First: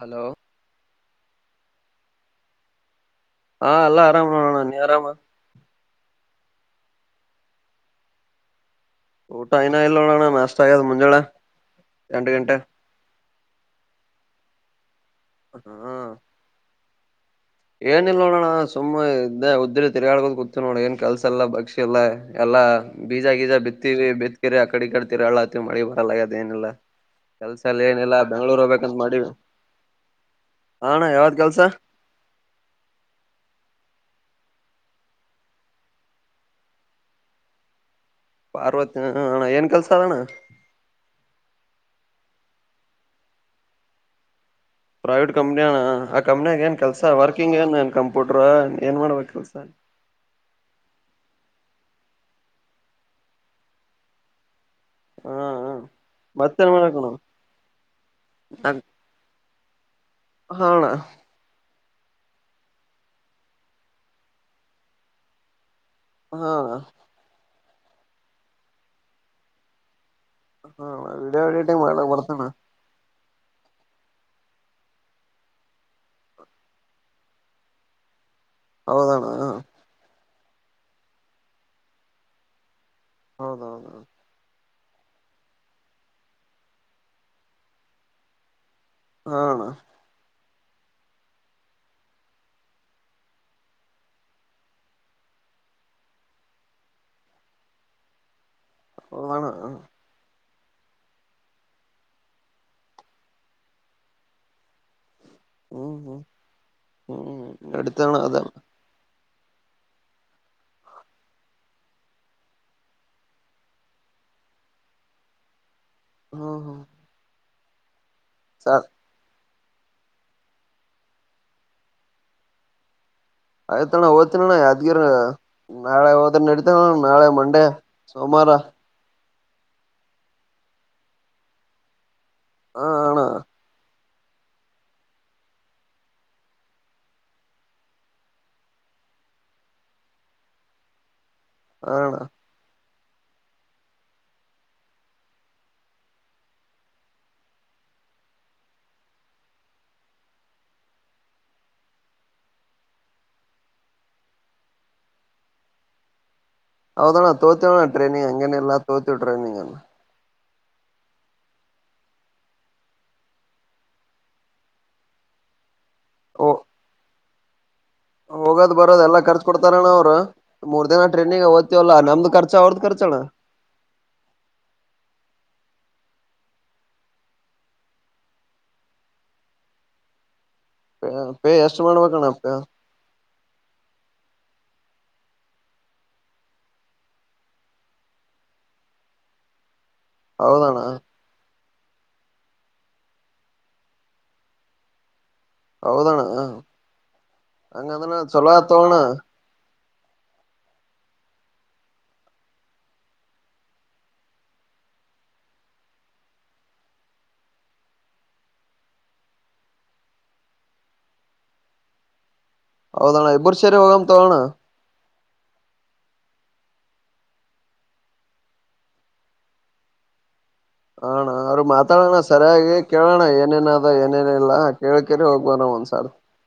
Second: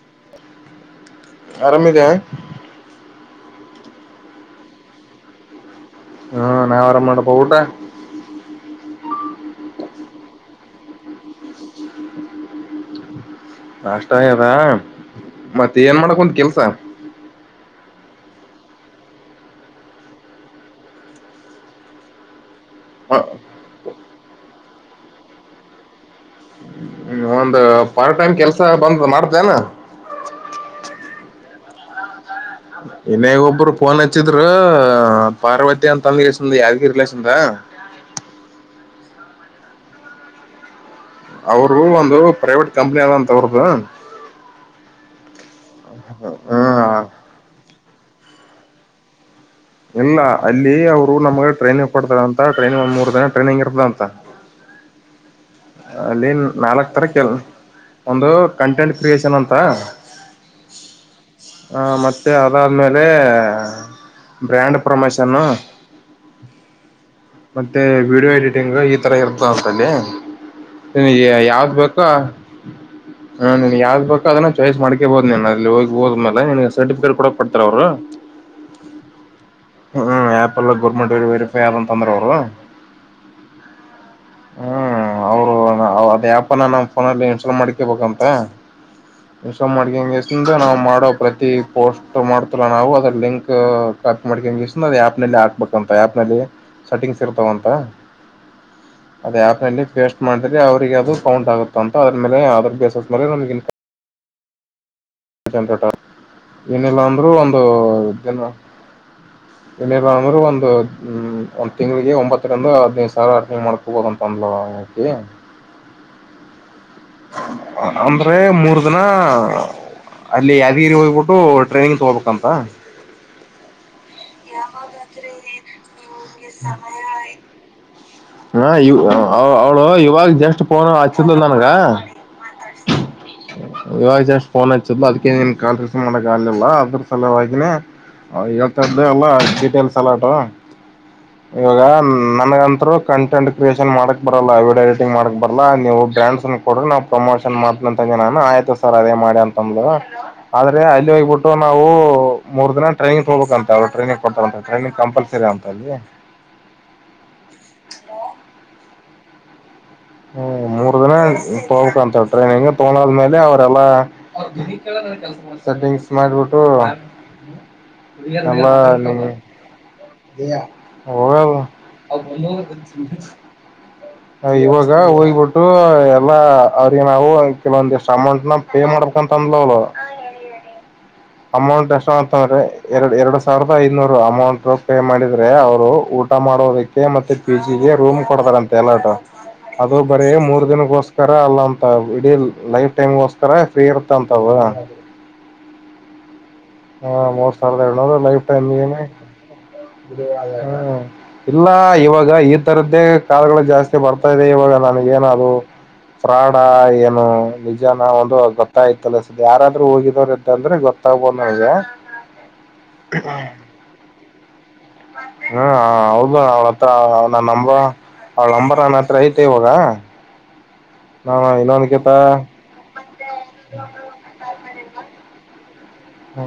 Hello [inaudible] ಹಾ ಎಲ್ಲಾ ಆರಾಮಣಾ ನೀ ಆರಾಮ ಹ್ಮ ನಾ ಅವರಮ್ಮಡೆ ಪಟೆ ಊಟ ಐನ ಎಲ್ಲೋಳಣ ನಷ್ಟ ಆಗದು ಮುಂಜಳೆ ಎಂಟು ಗಂಟೆ ನಷ್ಟಯದ ಮತ್ತೆ ಏನ್ ಮಾಡಕ್ತ ಕೆಲ್ಸ ಏನ ಇಲ್ ನೋಡೋಣ ಸುಮ್ಮ್ ಇದ ಉದ್ದ ತಿರ್ಗಾಡ್ಗೋದ ಕುತ ನೋಡ ಏನ್ ಕೆಲ್ಸ ಇಲ್ಲಾ ಭಕ್ಷಿ ಎಲ್ಲಾ ಎಲ್ಲಾ ಬೀಜ ಬೀಜ ಬಿತ್ತವಿ ಬಿತ್ತಕಿರಿ ಆ ಕಡೆ ಕಡ್ತಿ ಅಳ್ಳತ್ತವಿ ಮಳಿ ಬರಲ್ಲ ಆದ ಏನಿಲ್ಲಲ್ಲ ಒಂದ್ ಕೆಲ್ಸಲ್ಲಿ ಪಾರ್ಟ್ ಏನಿಲ್ಲಾ ಟೈಮ್ ಕೆಲ್ಸ ಬೆಂಗ್ಳೂರ್ ಹಬೇಕಂತ ಬಂದ್ ಮಾಡೀವಿ ಮಾಡ್ತೇನ ಹಣ ಯಾವ ಕೆಲ್ಸ ಇನ್ನಗ ಒಬ್ರು ಫೋನ್ ಹಚ್ಚಿದ್ರ ಪಾರ್ವತಿ ಅಂತಂದಸ ಯಾವಗಿ ರಿಲೇಷನ್ದ ಹ ಅರವತ್ತ ಅಣ್ಣ ಏನ್ ಕೆಲ್ಸ ಅದಣ್ಣ ಅವರು ಒಂದು ಪ್ರೈವೇಟ್ ಕಂಪನಿ ಅದಂತ ಅವ್ರದ್ದ ಪ್ರೈವೇಟ್ ಕಂಪ್ನಿ ಅಣ ಆ ಕಂಪ್ನಿಯಾಗ ಏನ್ ಕೆಲ್ಸ ವರ್ಕಿಂಗ್ ಏನ್ ಏನ್ ಕಂಪ್ಯೂಟರ್ ಏನ್ ಮಾಡ್ಬೇಕಕ್ ಕೆಲ್ಸ ಇಲ್ಲ ಅಲ್ಲಿ ಅವ್ರು ನಮ್ಗೆ ಟ್ರನಿಂಗ್ ಪಡ್ತಾರಂತ ಟ್ರನಿಂಗ ಒಂದ್ ಮೂರು ದಿನ ಟ್ರನಿಂಗ್ ಇರ್ತಂತ ಹೌ ಹಾ ಹಾ ಅಲ್ಲಿ ಮತ್ತೇನ್ ನಾಲ್ಕ್ ತರ ಮಾಡ್ಬೇಕಣ್ಣ ಕೆಲ್ ಒಂದು ಕಂಟೆಂಟ್ ಕ್ರಿಯೇಶನ್ ಅಂತ ಹಣ ಹ ಮತ್ತೆ ಅದಾದ್ಮೇಲೆ ಬ್ರ್ಯಾಂಡ್ ಪ್ರಮೋಷನ್ನು ಹಾ ಮತ್ತೆ ವಿಡಿಯೋ ಎಡಿಟಿಂಗ್ ಈ ತರ ಇರ್ತ ಅಂತಲ್ಲಿ ಹಾ ವಿಡಿಯ ವಿಡಿಯ ಟೈಮ್ ಮಾಡ ಬರ್ತೇನ ಹಾ ನೀನ್ ಯಾವ್ದ್ ಬೇಕು ಅದನ್ನ ಚಾಯ್ಸ್ ಮಾಡ್ಕೇಬೋದು ನೀನ್ ಅಲ್ಲಿ ಹೋಗಿ ಹೋದ್ಮೇಲೆ ನಿ ಸರ್ಟಿಫಿಕೇಟ್ ಕೊಡ ಕೊಡ್ತಾರ ಅವ್ರು ಹೌದಣ್ಣ ಹ ಒಳ್ಳ ಗರ್ಮೆಂಟ್ ವಫ ಆದ ತಂದರರ ಹೌದೌದು ಹ್ಮ್ ಅವ್ರು ಅದ ಆ್ಯಪನ ನಮ್ ಫೋನಲ್ಲಿ ಇನ್ಸ್ಟಾಲ್ ಮಾಡ್ಕೇಬೇಕಂತ ಹಾ ಅಣ್ಣ ಸ ಮಾಡ್ಗಂಗೆಷ್ಟ ನಾವು ಮಾಡೋ ಪ್ರತಿ ಪೋಸ್ಟ್ರ್ ಮಾಡ್ತಲ್ಲ ನಾವು ಅದ್ರ ಲಿಂಕ್ ಕಾಪಿ ಮಾಡ್ಕ ಹಂಗ ಆಪ್ ನಲ್ಲಿ ಹಾಕ್ಬೇಕಂತ ಆಪ್ ನಲ್ಲಿ ಸೆಟ್ಟಿಂಗ್ಸ್ ಇರ್ತಾವಂತ ಓ ಅಣ್ಣ ವೇಸ್ಟ್ ಮಾಡಿದ್ರ ಅವ್ರರಿಗೆ ಅದು ಕೌಂಟ್ ಆಗುತ್ತೆ ಅಂತ ಅದ್ರ ಮೇಲೆ ಅದರ್ ಬೇಸಸ್ ಮೇಲೆ ನಮಗಿಂತ ಟ ಹ್ಮ್ ಹ್ಮ್ ಏನಿಲ್ಲಾ ಅಂದ್ರರು ಹ್ಮ್ ಒಂದು ನಡಿತಣ್ಣ ದಿನ ಅದಣ ಏನರ ಅಂದ್ರರು ಒಂದುಒಂದ್ ತಿಂಗ್ಗಳಿಗೆ ಒಂಬತ್ತರಿಂದ ಹದ್ನದು ಸಾವರ ಅರ್ನನೆ ಮಾಡಕೊಬೋದಂತ ಅಂದ್ ಹಕ ಹ ಹೋ ಅಂದ್ರೆ ಮೂರ್ ದಿನ ಅಲ್ಲಿ ಯಾದಗಿರಿ ಹೋಗ್ಬಿಟ್ಟು ಟ್ರೈನಿಂಗ್ ತಗೋಬೇಕಂತ ಆಯ್ತಣ ಓದ್ತನಣ್ಣ ಯದ್ಗಿರ ನಾಳೆ ಹೋದ ನಡತಣ ನಾಳೆ ಮಂಡೆ ಸೋಮವಾರ ಹಾ ಅವ್ಳು ಇವಾಗ ಜಸ್ಟ್ ಪೋನ ಹಚ್ಚಿದ ನನ್ಗ ಹಾ ಅಣ್ಣ ಇವಾಗ ಅಷ್ಟು ಫೋನ್ ಹಚ್ಚಿದ್ಲು ಅದಕ್ಕೆ ನೀನ್ ಕಾಲ್ ರಸ್ ಮಾಡಕ್ ಆಗ್ಲಿಲ್ಲ ಅದ್ರ ಸಲುವನೇ ಹೇಳ್ತ್ದ ಎಲ್ಲ ಡೀಟೇಲ್ಸ್ ಎಲ್ಲ ಉಟ ಇವಾಗ ಹಾ ಅಣ್ಣ ನನ್ಗಂರು ಕಂಟೆಂಟ್ ಕ್ರಿಯೇಷನ್ ಮಾಡಕ್ ಬರಲ್ಲ ವಿಡಿಯೋ ಎಡಿಟಿಂಗ್ ಮಾಡಕ್ ಬರಲ್ಲ ನೀವು ಬ್ರ್ಯಾಂಡ್ಸ್ ಕೊಡ ನಾವು ಪ್ರಮೋಷನ್ ಮಾಡತಂತ ನಾನು ಆಯ್ತು ಸರ್ ಅದೇ ಮಾಡಿ ಅಂತಂದೆ ಆದ್ರೆ ಅಲ್ಲಿ ಹೋಗ್ಬಿಟ್ಟು ನಾವು ಮೂರು ದಿನ ಟ್ರೈನಿಂಗ್ ತೋಬೇಕ ಅಂತ ಅವಳ ಟ್ರೈನಿಂಗ್ ಕೊಡ್ತಾರ ಅಂತ ಟ್ರೈನಿಂಗ ಕಂಪಲ್ಸರಿ ಜಂತ [inaudible] ಹೌದಣ್ಣ ತೋತವಣ್ಣ ಟ್ರೈನಿಂಗ್ ಹಂಗೇನಿಲ್ಲಲ್ಲ ತೋತವಿ ಟ್ರೈನಿಂಗ್ ಅಲ್ಲ ಹ್ಮ ಮೂರು ತೋಕಂತ ಹಟ್ರೆ ಹಿಂಗ ತಗೊಂಡದ್ಮೇಲೆ ಅವರೆಲ್ಲಾ ಸೆಟಿಂಗ್ಸ್ ಓ ಮಾಡ್ಬಿಟ್ಟ್ ಹೋಗೋದ್ ಬರೋದ ಎಲ್ಲಾ ನ ಖರ್ಚು ಕೊಡ್ತಾರಣ್ಣ ಅವ್ರು ಮೂರ್ ದಿನ ಹೋಗ ಟ್ರೈನಿಂಗ್ ಓದ್ತಿವಲ್ಲಾ ನಮ್ದು ್ಮ ಖರ್ಚ ಅವ್ರದ್ ಖರ್ಚಣ್ಣ [inaudible] ಇವಾಗ ಹೋಗ್ಬಿಟ್ಟು ಎಲ್ಲಾ ಅವ್ರಿಗೆ ನಾವು ಕೆಲವೊಂದಿಷ್ಟ ಅಮೌಂಟ್ ನ ಪೇ ಮಾಡ್ ತಂದಲಲ [inaudible] ಪೇ ಪೇ ಎಷ್ಟ್ ಅಮೌಂಟ್ ಎಷ್ಟ ಮಾಡ್ಬೇಕಣ್ಣ ಪೇ ಮಾಡ್ತಂದ್ರೆ ಎರಡು ಎರಡ್ ಸಾವಿರದ ಐನೂರು ಅಮೌಂಟ್ ಕೈ ಮಾಡಿದ್ರೆ ಅವರು ಊಟ ಮಾಡೋದಕ್ಕೆ ಮತ್ತೆ ಪಿ ಜಿಗೆ ರೂಮ್ ಕೊಡತಾರಂತೆ ಎಲಾಟ ಅದು ಬರೀ ಮೂರ್ ಹೌದಣ್ಣ ದಿನಗೋಸ್ಕರ ಅಲ್ಲ ಅಂತ ಇಡೀ ಲೈಫ್ ಟೈಮ್ಗೋಸ್ಕರ ಫ್ರೀ ಇರತ್ತ ಅಂತವು ಹೌದಣ ಹ ಮೂರ್ ಸಾವಿರದ ಅಂಗದಾನ ಏಳ್ನೂರು ಲೈಫ್ ಚಲೋ ತೋಣ ಟೈಮ್ಗೆ ಇಲ್ಲ ಇವಾಗ ಈ ತರದ್ದೇ ಕಾಲುಗಳು ಜಾಸ್ತಿ ಬರ್ತಾ ಇದೆ ಇವಾಗ ನನಗೇನ ಅದು ಫ್ರಾಡಾ ಏನು ನಿಜಾನ ಒಂದು ಗೊತ್ತಾಯ್ತಲ್ಲ ಸ ಯಾರಾದ್ರು ಹೋಗಿದವ್ರ ಇದ್ದಂದ್ರೆ ಗೊತ್ತ ತವು ಬನ್ನಜ [inaudible] ಹೌದಣ ಇಬ್ಬರು ಸೇರಿ ಹೋಗೋಣ ತಾಗೋಣ ಹ್ಮ ಹೌದು ಅವಳತ್ರ ನನ್ ನಂಬ ಅವಳ ನಂಬರ್ ನನ್ನ ಹತ್ರ ಐತೆ ಇವಾಗ ಆ ಅಣ್ಣ ನಾನು ಅವ್ರು ಇನ್ನೊಂದಕಿತ ಮಾತಾಡೋಣ ಸರಿಯಾಗಿ ಕೇಳೋಣ ಏನೇನ ಅದ ಏನೇನ ಇಲ್ಲ ಹೇಳ್ೆೇ ಹೋಗುವಾರ ಒಂದ [inaudible] ಹ್ಮ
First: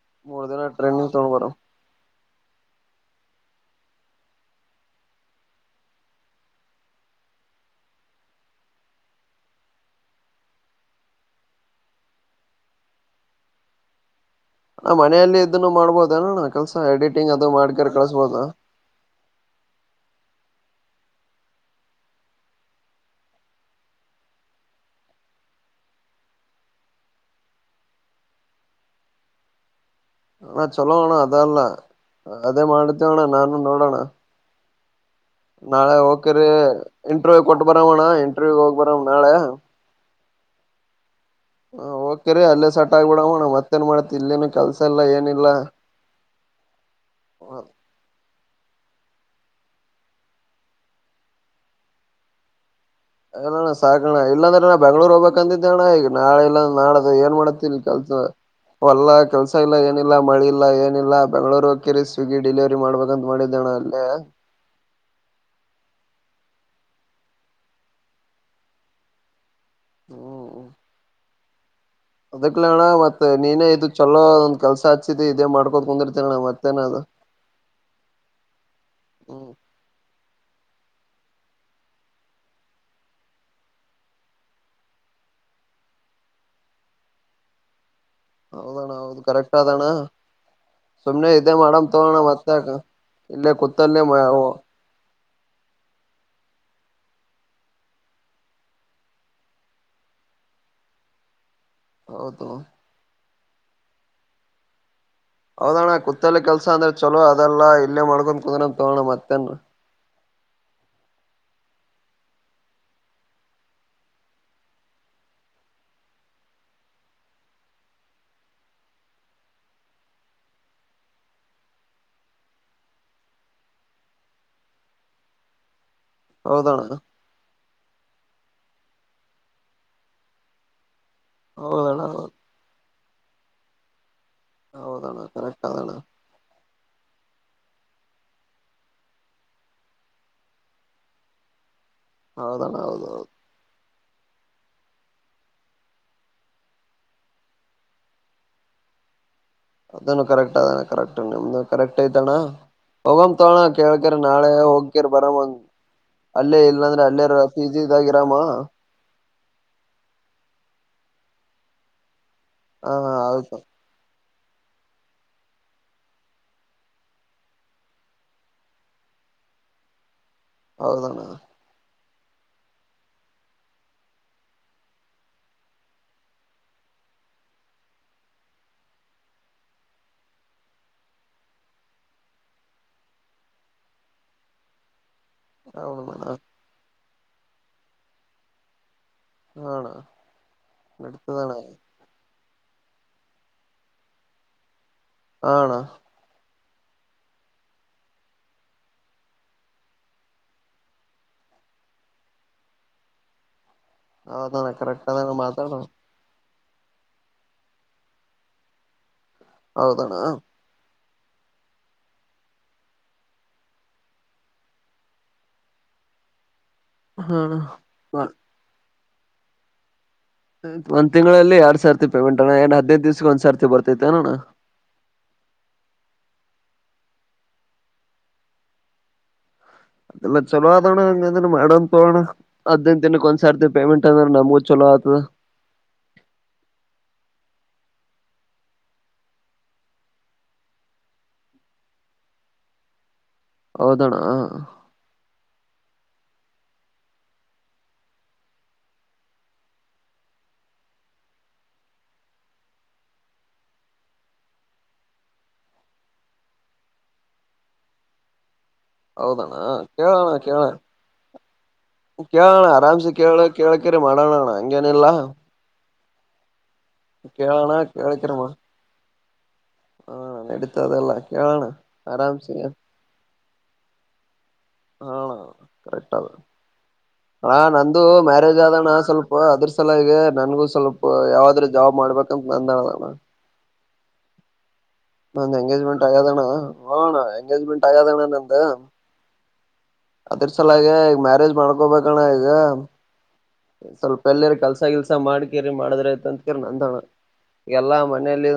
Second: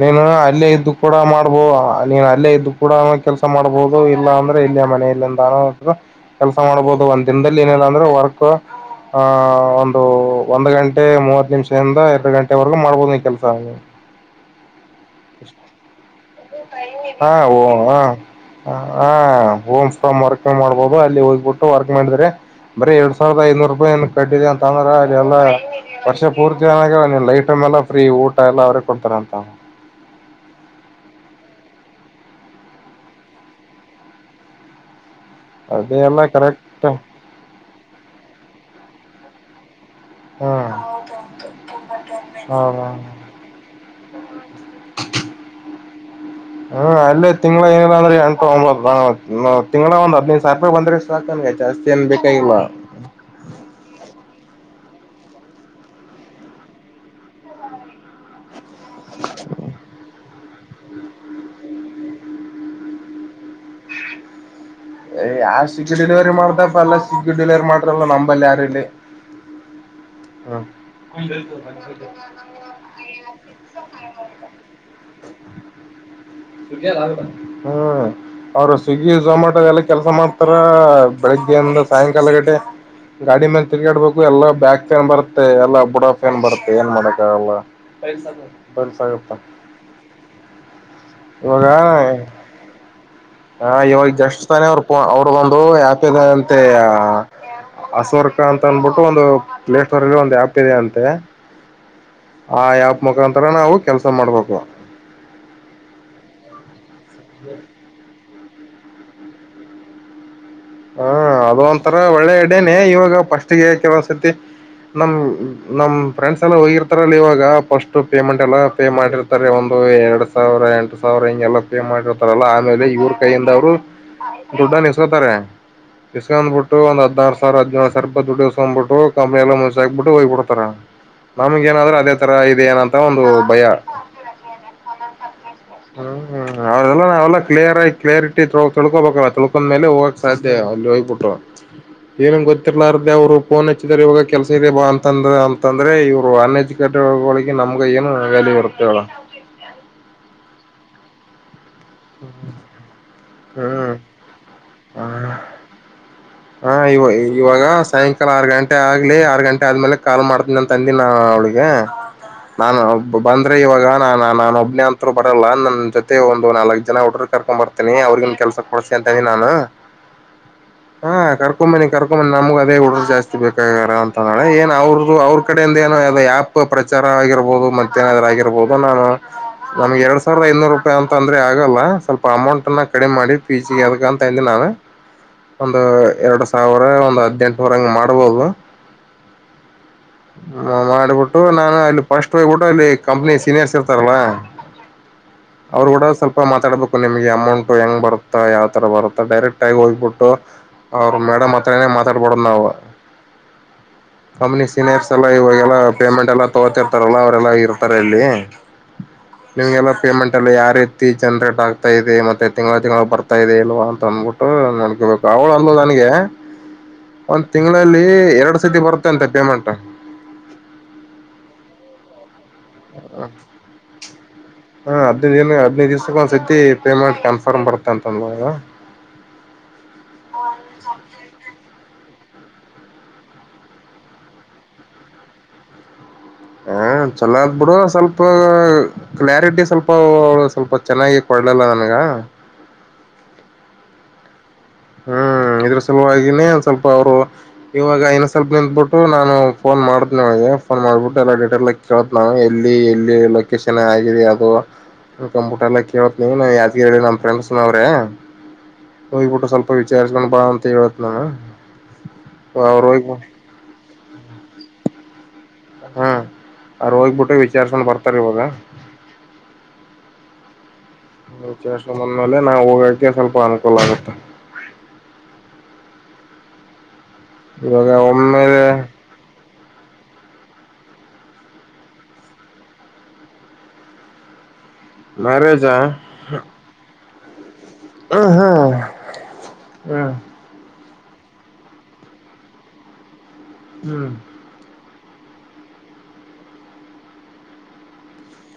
ನೀನು ದಿನ ಅಲ್ಲೇ ಇದ್ದು ಟ್ರೈನಿಂಗ್ ಕೂಡ ತಗೊಂಡ್ ಬರ ಮಾಡ್ಬೋ ನೀನ್ ಅಲ್ಲೇ ಇದ್ದು ಕೂಡ ಕೆಲ್ಸ ಮಾಡ್ಬಹುದು ಇಲ್ಲಾ ಅಂದ್ರೆ ಇಲ್ಲಿಯ ಮನೆಯಲ್ಲಿಂದಾನರು ಕೆಲ್ಸ ಮಾಡ್ಬೋದು ಒಂದ್ ದಿನದಲ್ಲಿ ಏನಿಲ್ಲ ಅಂದ್ರೆ ವರ್ಕ್ ಆಹ ಒಂದು ಒಂದ್ ಗಂಟೆ ಮೂವತ್ತು ನಿಮಿಷದಿಂದ ಎರಡು ಗಂಟೆವರೆಗೂ ಮಾಡ್ಬೋದ ಕೆಲ್ಸ ಹ ನಾ ಮನೆಯಲ್ಲಿ ಇದನ್ನು ಮಾಡ್ಬೋದ ಅನಣ ಕೆಲ್ಸ ಹಾ ಎಡಿಟಿಂಗ್ ಅದು ಓ ಮಾಡ್ಕ ಹ ಕಳಸ್ಬೋದ ಹ ಹೋಮ್ ಫಮ್ ವರ್ಕ್ ಮಾಡ್ಬೋದು ಅಲ್ಲಿ ಹೋಗ್ಬಿಟ್ಟು ವರ್ಕ್ ಮಾಡಿದ್ರೆ ಬರೀ ಎರಡ್ ಸಾವಿರದ ಐದನೂರು ರೂಪಾಯಿ ಏ ಕಟ್ಟಿದೆ ಅಂತ ಅಂದ್ರ ಅಲ್ಲಿಲ್ಲ ವರ್ಷ ಪೂರ್ತಿ ಏ ಲೈಟ ಫ್ರೀ ಊಟ ಎಲ್ಲ ಅವ್ರೇ ಕೊಡ್ತಾರ ಅಂತ ಹ ಚಲೋ ಅಣ್ಣ ಅದಲ್ಲ ಅದೇ ಮಾಡತೇವಣ್ಣ ನಾನು ನೋಡೋಣ ನಾಳೆ ಅದೇ ಎಲ್ಲ ಹೋಗ್ತರಿ ಕರೆಕ್ಟ್ ಇಂಟ್ರವ್ಯೂ ಕೊಟ್ ಬರವಣ ಇಂಟ್ರವ್ಯೂ ಹೋಗ್ ಬರವ ನಾಳೆ ಹ್ಮ ಹ ಹೋಗ್ತರಿ ಅಲ್ಲೇ ಸಟ್ ಆಗ್ಬಿಡಮ್ಮಣ ಮತ್ತೇನ್ ಮಾಡತಿ ಇಲ್ಲಿನು ಕೆಲ್ಸ ಇಲ್ಲಾ ಏನಿಲ್ಲಾ ಹ್ಮ್ ಅಲ್ಲೇ ತಿಂಗಗಳ ಏನಿಲ್ಲ ಅಂದ್ರ ಎಂಟು ಒಂಬತ್ತು ನಾ ತಿಂಗಳ ಒಂದ್ ಹದ್ದು ಸಾವಿ ರೂಪಾಯ ಬಂದ್ರೆ ಸಾಕನ್ಗೆ ಜಾಸ್ತಿ ಏನ್ ಬೇಕಾಗಿಲ್ ಅಲ್ಲಣ್ಣ ಸಾಕಣ ಇಲ್ಲಾಂದ್ರೆ ನ ಬೆಂಗ್ಳೂರ್ ಹೋಗ್ಬೇಕಕ್ಂತಿದ್ದ ಅಣ ಈಗ ನಾಳೆ ಇಲ್ಲ ನಾಳ ಏನ್ ಮಾಡತ್ತ ಕೆಲ್ಸ ಅಲ್ಲಾ ಕೆಲ್ಸ ಇಲ್ಲ ಏನಿಲ್ಲ ಮಳಿ ಇಲ್ಲ ಲ್ಲ ಏನಿಲ್ಲ ಬೆಂಗ್ಗಳೂರು ಹೋಗಕಿರಿ ಸ್ವಿಗ್ಗಿ ಡಿಲಿವರಿ ಮಾಡ್ಬೇಕಂತ ಮಾಡಿದ್ದಣ ಅಲ್ಲೇ ಯ ಯಾ ಸಿಗ್ಗಿ ಡಿಲಿವರಿ ಮಾಡಪ್ಪ ಅಲ್ಲ ಸಿಗ್ಗಿ ಡಿಲಿವರಿ ಮಾಡ್ರಲ್ಲ ನಂಬಲ್ಲಿ ಯಾರಲ್ಲಿ ಹ್ಮ್ ಹ ಅದಕ್ಲ ಅಣ್ಣ ಮತ್ತೆ ನೀನೇ ಇದು ಚಲೋ ಒಂದ ಕೆಲ್ಸ ಹಚ್ಚಿದ ಇದೇ ಮಾಡ್ಕೋತ ಕುಂದಿರ್ತನಣ್ಣ ಮತ್ತೇನ ಅದು ಹ್ಮ್ ಅವ್ರು ಸ್ವಿಗ್ಗಿ ಹ್ಮ್ ಝೊಮಾಟೊ ಎಲ್ಲ ಕೆಲಸ ಮಾಡ್ತಾರೆ ಬೆಳಿಗ್ಗೆ ಅಂದ ಸಾಯಂಕಾಲ ಗಟಡೆ ಗಾಡಿ ಮೇಲೆ ತಿರುಗಾಡ್ಬೇಕು ಎಲ್ಲಾ ಬ್ಯಾಗ ಫ್ಯಾನ್ ಬರ್ತ್ತೆ ಎಲ್ಲ ಬುಡ ಫ್ಯಾನ್ ಬರ್ತ್ತೆ ಏನ್ ಮಾಡಕಲ್ಲ ಹೌದಣ್ಣ ಬಸ ಹೌದು ಪ್ಪ ಕರೆಕ್ಟ್ ಆದಣ್ಣ ಸುಮ್ನೆ ಇದೇ ಇವಾಗ ಮಾಡಮ್ ತಗೋಣ ಮತ್ತ್ಯಾಕ ಇಲ್ಲೇ ಹ ಕುತ್ತಲ್ಲೇ ಇವಾಗ ಜಷ್ಟ ತಾನೆ ಅವ್ರು ಅವರು ಒಂದು ಯಪ ಅಂತೆ ಅಸರ್ಕ ಅಂತ ಅನ್ಬಿಟ್ಟು ಒಂದು ಪ್ಲೇ ಸ್ಟೋರ್ ಅಲ್ಲಿ ಒಂದು ಆಪ್ ಇದೆ ಅಂತೆ ಹೌದು ಆ ಆ್ಯಪ್ ಮುಖಾಂತ ತರ ನಾವು ಕೆಲ್ಸ ಮಾಡ್ಬೇಕು ಹೌದಣ್ಣ ಕುತ್ತಲೆ ಕೆಲ್ಸ ಅಂದ್ರೆ ಚಲೋ ಅದೆಲ್ಲ ಇಲ್ಲೇ ಮಾಡ್ಕೊಂಡ ಮುದನ ತೋಣ ಮತ್ತನ್ ಹಾ ಅದು ಒಂತರ ಒಳ್ಳೆ ಐಟ್ಯಾನೆ ಇವಾಗ ಪಫಸ್ಟ್ಗೆ ಕೆಲವಸತಿ ನಮ್ ನಮ್ ಫ್ರೆಂಡ್ಸ್ ಎಲ್ಲ ಹೋಗಿರ್ತಾರಲ್ಲ ಇವಾಗ ಫಸ್ಟ್ ಪೇಮೆಂಟ್ ಎಲ್ಲ ಪೇ ಮಾಡಿರ್ತಾರೆ ಒಂದು ಎರಡ್ ಸಾವಿರ ಎಂಟು ಸಾವಿರ ಹಿಂಗೆ ಎಲ್ಲ ಪೇ ಮಾಡಿರ್ತಾರಲ್ಲ ಆಮೇಲೆ ಇವ್ರ ಕೈಯಿಂದ ಅವ್ರು ದುಡ್ಡ ನಿಸ್ತಾರೆ ಇಸ್ಕೊಂಡ್ ಬಂದ್ ಬಿಟ್ಟು ಹೌದಣ್ಣ ಒಂದು ಹದೀನಾರುಸಾವಿರ ಹದಿನೇಳು ಸಾವರ ಡ್ ದಿವ್ಬಿಟ್ಟು ಕಂಪ್ನಿ ಎಲ್ಲ ಮುಸ ಹಾಕ್ಬಿಟ್ಟು ಹೋಗ್ಬ ಬಿಡ್ತ ನಮಗೆ ಏನಾದ್ರ ಹೌದಣ್ಣ ಅದೇ ತರದೆ ಏನ ಒಂದು ಭಯ ಹೌದಣ್ಣ ಕರೆಕ್ಟ್ ಅದಣ್ಣ ಹ್ಮ ಹ್ಮ ಅವ್ರಲ್ಲ ನಾವೆಲ್ಲ ಕ್ಲಿಯರ್ ಆಗ ಕ್ಲಿಯರಿಟಿ ತಿಳ್ಕೋಬೇಕಲ್ಲ ತಿಳ್ಕೊಂಡ ಮೇಲೆ ಹೋಗ ಸಾಧ್ಯ ಅಲ್ಲಿ ಹೋಗ್ಬಿಟ್ಟ ಏನನು ಹೌದಣ್ಣ ಗೊತ್ತಿರ್ಲಾರ್ದ ಹೌದೌದು ಅವರು ಪನ ಇವಾಗ ಕೆಲಸ ಇದೆ ಬಾ ಅಂತಂದ ಅಂತಂದ್ರೆ ಇವರು ಅನ್ ಎಜುಕೇಟೆಡ್ಗಳಿಗೆ ನಮ್ಗ ಏನು ವ್ಯಾಲ್ಯೂ ಇರುತ್ತೆ [unintelligible] ಅದನ್ನು ಕರೆಕ್ಟ್ ಅದಾನ ಕರೆಕ್ಟ್ ನಿಮ್ದು ಕರೆಕ್ಟ್ ಐತಣ್ಣ ಹೋಗಮ ತೋಣ ಹ್ಮ್ ಕೇಳ್ಕರ ನಾಳೆ ಹೋಗ್ಕರ್ ಬರಮ್ಮಂಗ ಹಾ ಇವ ಇವಾಗ ಸಾಯಂಕಾಲ ಆರ್ ಗಂಟೆ ಆಗ್ಲಿ ಆರ್ ಗಂಟೆ ಆದ್ಮೇಲೆ ಕಾಲ್ ಮಾಡ್ತನಿ ನ ತಂದಿ ನಾ ಅವಳಿಗೆ ನಾನು ಹಾ ಹಾ ಬಂದ್ರೆ ಆಯ್ತು ಇವಾಗ ನಾನ ನ ಒಬ್ಬನ ಅಂತರು ಬರಲ್ಲ ನನ್ ಜೊತೆ ಒಂದು ನಾಲ್ಕ್ ಜನ ಹಡರು ಕರ್ಕೊಂಡ್ ಬರ್ತೇನಿ ಅವ್ರಿಗನ್ ಕೆಲಸ ಕೊಡ್ಸ ಅಂತನಿ ನಾನು ಹಾ ಹೌದಣ್ಣ ಕರ್ಕೊ ಮನೆ ಕರ್ಕೊಂಡ ನಮಗೆ ಅದೇ ಹುಡ್ರ ಜಾಸ್ತಿ ಬೇಕಾಗಾರ ಅಂತಂದಳೆ ಏನ್ ಅವ್ರ ಅವ್ರ ಕಡೆಯಿಂದ ಏನ ಆ್ಯಪ್ ಪ್ರ ರ ಆಗಿರ್ಬೋದು ಮತ್ತೇನದರ ಆಗಿರ್ಬಹುದು ನಾನು ನಮ್ಗೆ ಎರಡಸಾವಿರದ ಐನೂರು ರೂಪಾಯ ಅಂದ್ರೆ ಆಗಲ್ಲ ಸ್ವಲ್ಪ ಅಮೌಂಟ್ ಅನ್ನ ಕಡಿಮ ಮಾಡಿ ಪಿ ಜಿಗೆ ಅದ ಅಂತಿ ನ ಒಂದು ಹೌದಣ್ಣ ಎರಡು ಸಾವಿರ ಒಂದ್ ಹದ್ನೆಂಟವರ ಹಂಗ ಮಾಡ್ಬೋದು ಹಣ ಹ ಮಾಡ್ಬಿಟ್ಟು ನಡತದಣ್ಣ ನಾನು ಅಲ್ಲಿ ಫಸ್ಟ್ ಕೂಡ ಲ್ಲಿ ಕಂಪನಿ ಸೀನಿಯರ್ಸ್ ಇರ್ತಾರಲ್ಲ ಹಣ ಅವರು ಕೂಡ ಸ್ವಲ್ಪ ಮತ್ ತಡಬೇಕು ನಿಮಗೆ ಅಮೌಂಟ್ ಹೆಂಗ್ ಬರುತ್ತಾ ಯಾವ ತರ ಬರುತ್ತಾ ಡೈರೆಕ್ಟ ಆಗಿ ಹೋಗ್ಬಿಟ್ಟು. ಅವ್ರ ಮೇಡಮ್ ಹತ್ರನೆೇ ಮಾತಾಡ್ಬೋಡದು್ ನಾವ ಕಂಪನಿ ಹೌದಣ್ಣ ಕರೆಕ್ಟ್ ಸಿನಿರ್ಸ್ ಎಲ್ಲ ಅದಣ್ಣ ಇವಾಗೆಲ್ಲ ಮಾತಾಡೋಣ ಪೇಮೆಂಟ್ ಎಲ್ಲ ತಗೋತಿರ್ತಾರಲ್ಲ ಅವರೆಲ್ಲ ಇರ್ತಾರೆ ಅಲ್ಲಿ ನಿಮ್ಗೆಲ್ಲ ಹೌದಣ್ಣ ಪೇಮೆಂಟ್ ಅಲ್ಲಿ ಯಾರೀ ಜನ್ ರೇಟ್ ಆಗ್ತಾ ಇದೆ ಮತ್ತೆ ತಿಂಗಳ ತಿಂಗಳು ಬರ್ತಾ ಇದೆ ಇಲ್ವಾ ಅಂತ ಅಂದ್ಬಿಟ್ಟು ನೋಡಕ ಬೇಕು ರಾವಳ ಅಲ್ಲೋ ನನಗೆ ಒಂದ್ ಹಣ ತಿಂಗಳಲ್ಲಿ ಎರಡ್ ಸತಿ ಬರ್ತ ಎಷ್ಟ ಅಂತೇ ಪೇಮೆಂಟ್ ಒಂದ ತಿಂಗಳಲ್ಲಿ ಎರಡ್ ಸಾವಿರ ತಿಪಂ ಎ ಹದ್ದು ದಿವ್ಸಗೆ ಒಂದ್ಸರ್ತಿ ಬರ್ತೈತೆ ಅನೋಣ್ಣ ಸತಿ ಪೇಮೆಂಟ್ ಕನ್ಫರ್ಮ್ ಬರುತ್ತೆ ಅಂತಂದ ಎಲ್ಲ ಚಲೋ ಆದವಣ್ಣ ಹಂಗಧರ ಮಾಡೋಣ್ ತೋಣ ಹದಿನೈದ ದಿನಕ ಒಂದ್ಸರ್ತಿ ಪೇಮೆಂಟ್ ಅಂದ್ರೆ ನಮಗೂ ಚಲೋ ಆಗ್ತದ ಹ ಚೊಲತಾ ಬೀಡು ಸ್ವಲ್ಪ ಕ್ಲಾರಿಟಿ ಸ್ವಲ್ಪ ಸ್ವಲ್ಪ ಚೆನ್ನಾಗಿ ಕೊ ಕೊಡ್ಲ್ಲ ನನಗೆ ಹೌದಣ ಹ್ಮ್ ಇದ್ರ ಸಲುವಾಗಿನೆ ಒನ್ ಸ್ವಲ್ಪ ಅವರು ಇವಾಗ ಇನ್ನ ಸ್ವಲ್ಪ ನಿಂತತ್ಬಿಟ್ಟು ನಾನು ಫೋನ್ ಮಾಡತನೆ ಅವನಿಗೆ ಫೋನ್ ಮಾಡ್ಬಿಟ್ಟು ಎಲ್ಲ ಡೀಟೇಲ್ ಕೇಳತ್ನ್ ಎಲ್ಲಿ ಎಲ್ಲಿ ಲೊಕೇಶನ್ ಆಗಿದೆ ಅದು ಕಂಪೂಟರ್ ಎಲ್ಲ ಕೇಳತ್ ನೀ ಯಾದ್ಗಿ ಹೇಳತನ್ ನಮ್ಮ ಫ್ರೆಂಡ್ಸ್ ಅವ್ರೆ ಹೋಗ್ಬಿಟ್ಟು ಹೌದಣ್ಣ ಸ್ವಲ್ಪ ವಿಚಾರ್ಸ್ಕೊಂಡ್ ಕೇಳೋಣ ಬಾ ಅಂತ ಕೇಳೋಣ ಹೇಳತ್ ನಾನ ಕೇಳೋಣ ಆರಾಮ್ಸ ಕೇಳ ಕೇಳಕ್ರ ಮಾಡೋಣೋಣ ಹಂಗೇನಿಲ್ಲಾ ಹ್ಮ ಅವರು ಹೋಗ್ಬಿಟ್ಟ ಕೇಳೋಣ ವಿಚಾರ್ಸಗೊಂಡ ಬರ್ತಾರ ಕೇಳಕರಿ ಇವಾಗ ಮಾಡ ಹಾ ನಡೀತದೆಲ್ಲ ಕೇಳೋಣ ವಿಚಷ ಬಂದ್ಮೇಲೆ ಆರಾಮ್ಸೆ ನಾವು ಹೋಗಕ ಸ್ವಲ್ಪ ಅನುಕೂಲ ಆಗುತ್ತೆ. ಹಾ ಅಣ ಕರೆಕ್ಟ್ ಅದ್ ಹ ಇವಾಗ ನಂದು ಮ್ಯಾರೇಜ್ ಒಮ್ಮೆಲೆ ಆದೋಣ ಸ್ವಲ್ಪ ಅದ್ರ ಸಲವಾಗಿ ನನ್ಗೂ ಸ್ವಲ್ಪ ಯಾವಾದ್ರೂ ಜಾಬ್ ಮಾಡ್ಬೇಕಂತ ಬಂದ ಅಣ್ಣ ನಾ ನಂದು ಮ್ಯಾರೇಜಾ ಎಂಗೇಜ್ಮೆಂಟ್ ಆಗ್ಯದಣ್ಣ ಹಾ ಅಣ್ಣ ಎಂಗೇಜ್ಮೆಂಟ್ ಹ ಆಗ್ಯದಣ್ಣ ಹಾ ನಂದು ಹ್ಮ್ ಅದ್ರ ಸಲವಾಗಿ ಈಗ ಮ್ಯಾರೇಜ್ ಮಾಡ್ಕೊಬೇಕಣ ಈಗ ಹ್ಮ್ ಸ್ವಲ್ಪ ಎಲ್ಲಿರ ಕೆಲ್ಸ ಸ ಕೆಲ್ಸ ಮಾಡ ಕೇರಿ ಮಾಡಿದ್ರ ಆಯತ ಅಂತ ಕ ನಂದವಣ ಎಲ್ಲಾ ಮನೆಯಲ್ಲಿ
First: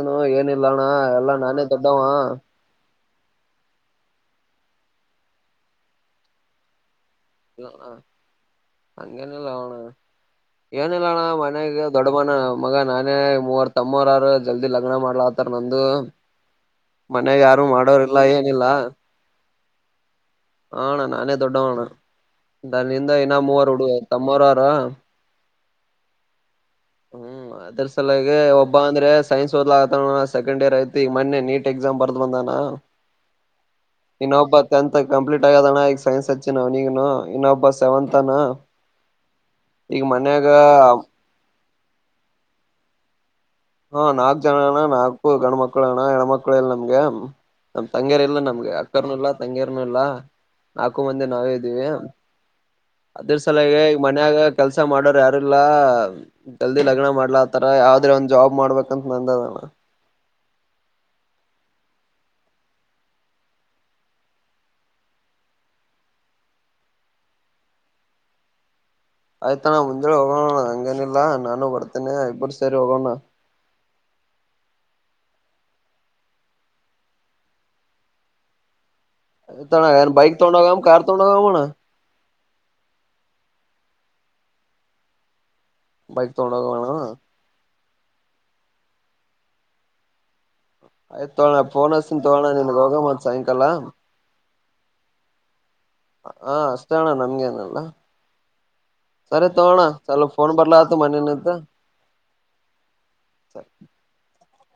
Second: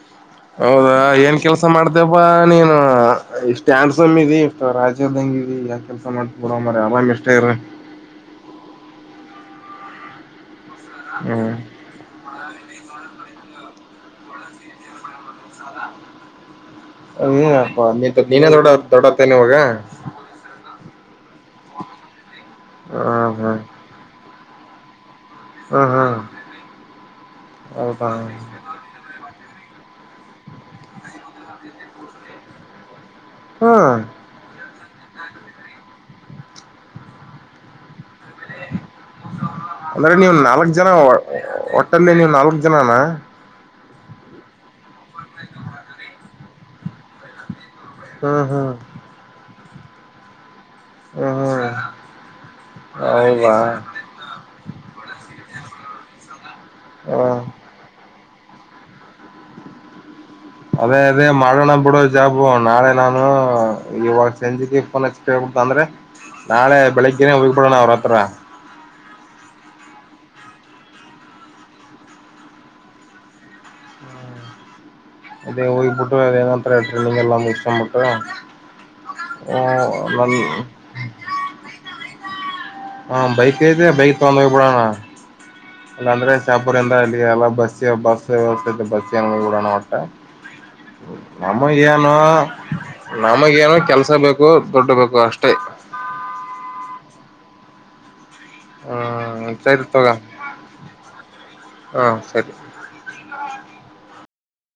ಹೌದಾ ಏನ್ ಕೆಲ್ಸ ಮಾಡ್ತೇಪ್ಪಾ ನೀನು ಇಷ್ಟ ಆಂಡ್ಸಮ್ ಇದಿ ರಾಜ್ಯದಂಗಗೆ ಇ ಯಾಕ ಕೆಲಸ ಮಾಡ್ತ ಬಿಡು ಮಾರಾಯ ಎಷ್ಟ ಅಂಗನ ಲೋಣ ಏನಿಲ್ಲಣ ಹ್ಮ್ ಮನೆಗೆ ದೊಡ್ಡ ಮನ ಮಗ ನಾನೇ ಮೂವರ್ ತಮ್ಮರಾರ ಜಲ್ದಿ ಲಗ್ನ ಮಾಡ್ಲಾತರ್ ನಂದು ಮನೆಗ್ ಯಾರು ಏನಪ್ಪಾ ನೀ ಮಾಡೋರಿಲ್ಲ ನೀನೇ ಏನಿಲ್ಲ ದೊಡ್ಡ ದೊಡ್ಡತ್ತೇನೆ ಇವಾಗ ಹ ಅಣ್ಣ ನಾನೇ ದೊಡ್ಡವಣ್ಣ ನನ್ನಿಂದ ಹ ಇನ್ನ ಮೂವರು ಹುಡು ತಮ್ಮರಾರ ಹ್ಮ್ ಹ್ಮ್ ಹ್ಮ್ ಅದ್ರ ಸಲಗೆ ಒಬ್ಬ ಅಂದ್ರೆ ಸೈನ್ಸ್ ಓದಲ ಆತ ಸೆಕಂಡ್ ಇಯರ್ ಐತಿ ಮೊನ್ನೇ ನೀಟ್ ಎಕ್ಸಾಮ್ ಬರ್ದ ಬಂದಾನ ಹ್ಮ್ ಟೆತ್ ಕಂಪ್ಲೀಟ್ ಆಗದಣ ಈಗ ಸೈನ್ಸ್ ಹಚ್ಚಿ ನ್ಗನು ಇನ್ನೊಬ್ಬ ಸೆವೆಂತ್ ತಾನ ಈಗ ಮನ್ಯಾಗ ಅಲ್ಲಿ ನೀವು ನಾಲ್ಕು ಜನನಾ ಹಾ ನಾಕ್ ಜನ ಅಣ್ಣ ನಾಕು ಗಂಡ ಮಕ್ಳು ಅಣ್ಣ ಹೆಣ್ಮಕ್ಳು ಇಲ್ ನಮ್ಗೆ ನಮ್ ತಂಗ್ಯರ್ ಇಲ್ಲ ಹ್ಮ್ ನಮ್ಗೆ ಹ್ಮ್ ಅಕ್ಕರ್ನು ಇಲ್ಲ ತಂಗಿಯರ್ನು ಇಲ್ಲಾ ನಾಕು ಮಂದಿ ಹ್ಮ್ ನಾವೇ ಹ್ಮ್ ಇದ್ದೀವಿ. ಅದ್ರ ಹೌದಾ ಸಲವಾಗಿ ಈಗ ಮನ್ಯಾಗ ಕೆಲ್ಸ ಮಾಡೋರ್ ಯಾರುಲ್ಲ ಜಲ್ದಿ ಲಗ್ನ ಹ ಮಾಡ್ಲಾ ಆತರ ಯಾವ್ದ್ರೆ ಒಂದ್ ಜಾಬ್ ಮಾಡ್ಬೇಕಂತ ನಂದದಣ ಅದೇ ಅದೇ ಮಾಡೋಣ ಬಿಡೋ ಜಾಬು ನಾಳೆ ನಾನು ಇವಾಗ ಸಂಜಿಕ ಫೋನ್ ಹಚ್ಚಿ ಕೇಳ್ ಂತ ಅಂದ್ರೆ ನಾಳೆ ಬೆಳಿಗ್ಗೆನೆ ಹೋಗ್ಬಿಡೋಣ ಅವ್ರ ಹತ್ರ [inaudible] ಆಯ್ತ ನ ಮುಂದೇಳಿ ಹೋಗೋಣ ಹಂಗೇನಿಲ್ಲಾ ನಾನು ಬರ್ತೇನೆ ಇಬ್ಬರು ಸೇರಿ ಹೋಗೋಣ [inaudible] ಅದೇ ಹೋಗ್ಬಿಟ್ರರು ಅದ ಏನಂತಾರೆ ಟ್ರೈನಿಂಗ್ ಎಲ್ಲ ಇಷ್ಟೊಂಡ್ ಬಿಿಟ್ರ [inaudible] ತ ಬೈಕ್ ತಗೊಂಡು ಹೋಗೋಣ ಕಾರ್ ತಗೊಂಡ್ ಹೋಗೋಣ ಹ ಬೈಕ್ ಐತ ಬೈಕ್ ತಗೊಂಡು ಬಿಡೋಣ ಇಲ್ಲಾ ಅಂದ್ರೆ ಬೈಕ್ ತಗೊಂಡ್ ಹೋಗಣ ಶಾಪುರ್ಂದ ಇಲ್ಲಿ ಎಲ್ಲ ಬಸ್ ಬಸ್ ವ್ಯವಸ್ಥ ಬಸ್ ಯಾನ ಕೂಡಣ ಅಂತ ಆಯ್ತ್ ತಗೋಣ ನಮಗೇ ಫೋನ್ ಏನೋ ಹಚ್ತೀನಿ ತಗೋಣ ನಿನ್ಗ್ ಹೋಗ ಮತ್ ನಮಗೇ ಸಾಯಂಕಾಲ ಏನೋ ಕೆಲ್ಸ ಬೇಕು ಬು ದುಡ್ಡು ಬೇಕು ಅಷ್ಟೇ ಹ ಅಷ್ಟ ಅಣ್ಣ ನಮ್ಗೇನಲ್ಲ ಸರಿ ತಗೋ ಅಣ್ಣಾ ಸ್ವಲ್ಪ ಫೋನ್ ಬರ್ಲಾತತ ಮನಿಲಿಂದ ಹಾ ಸರಿ ಸರಿ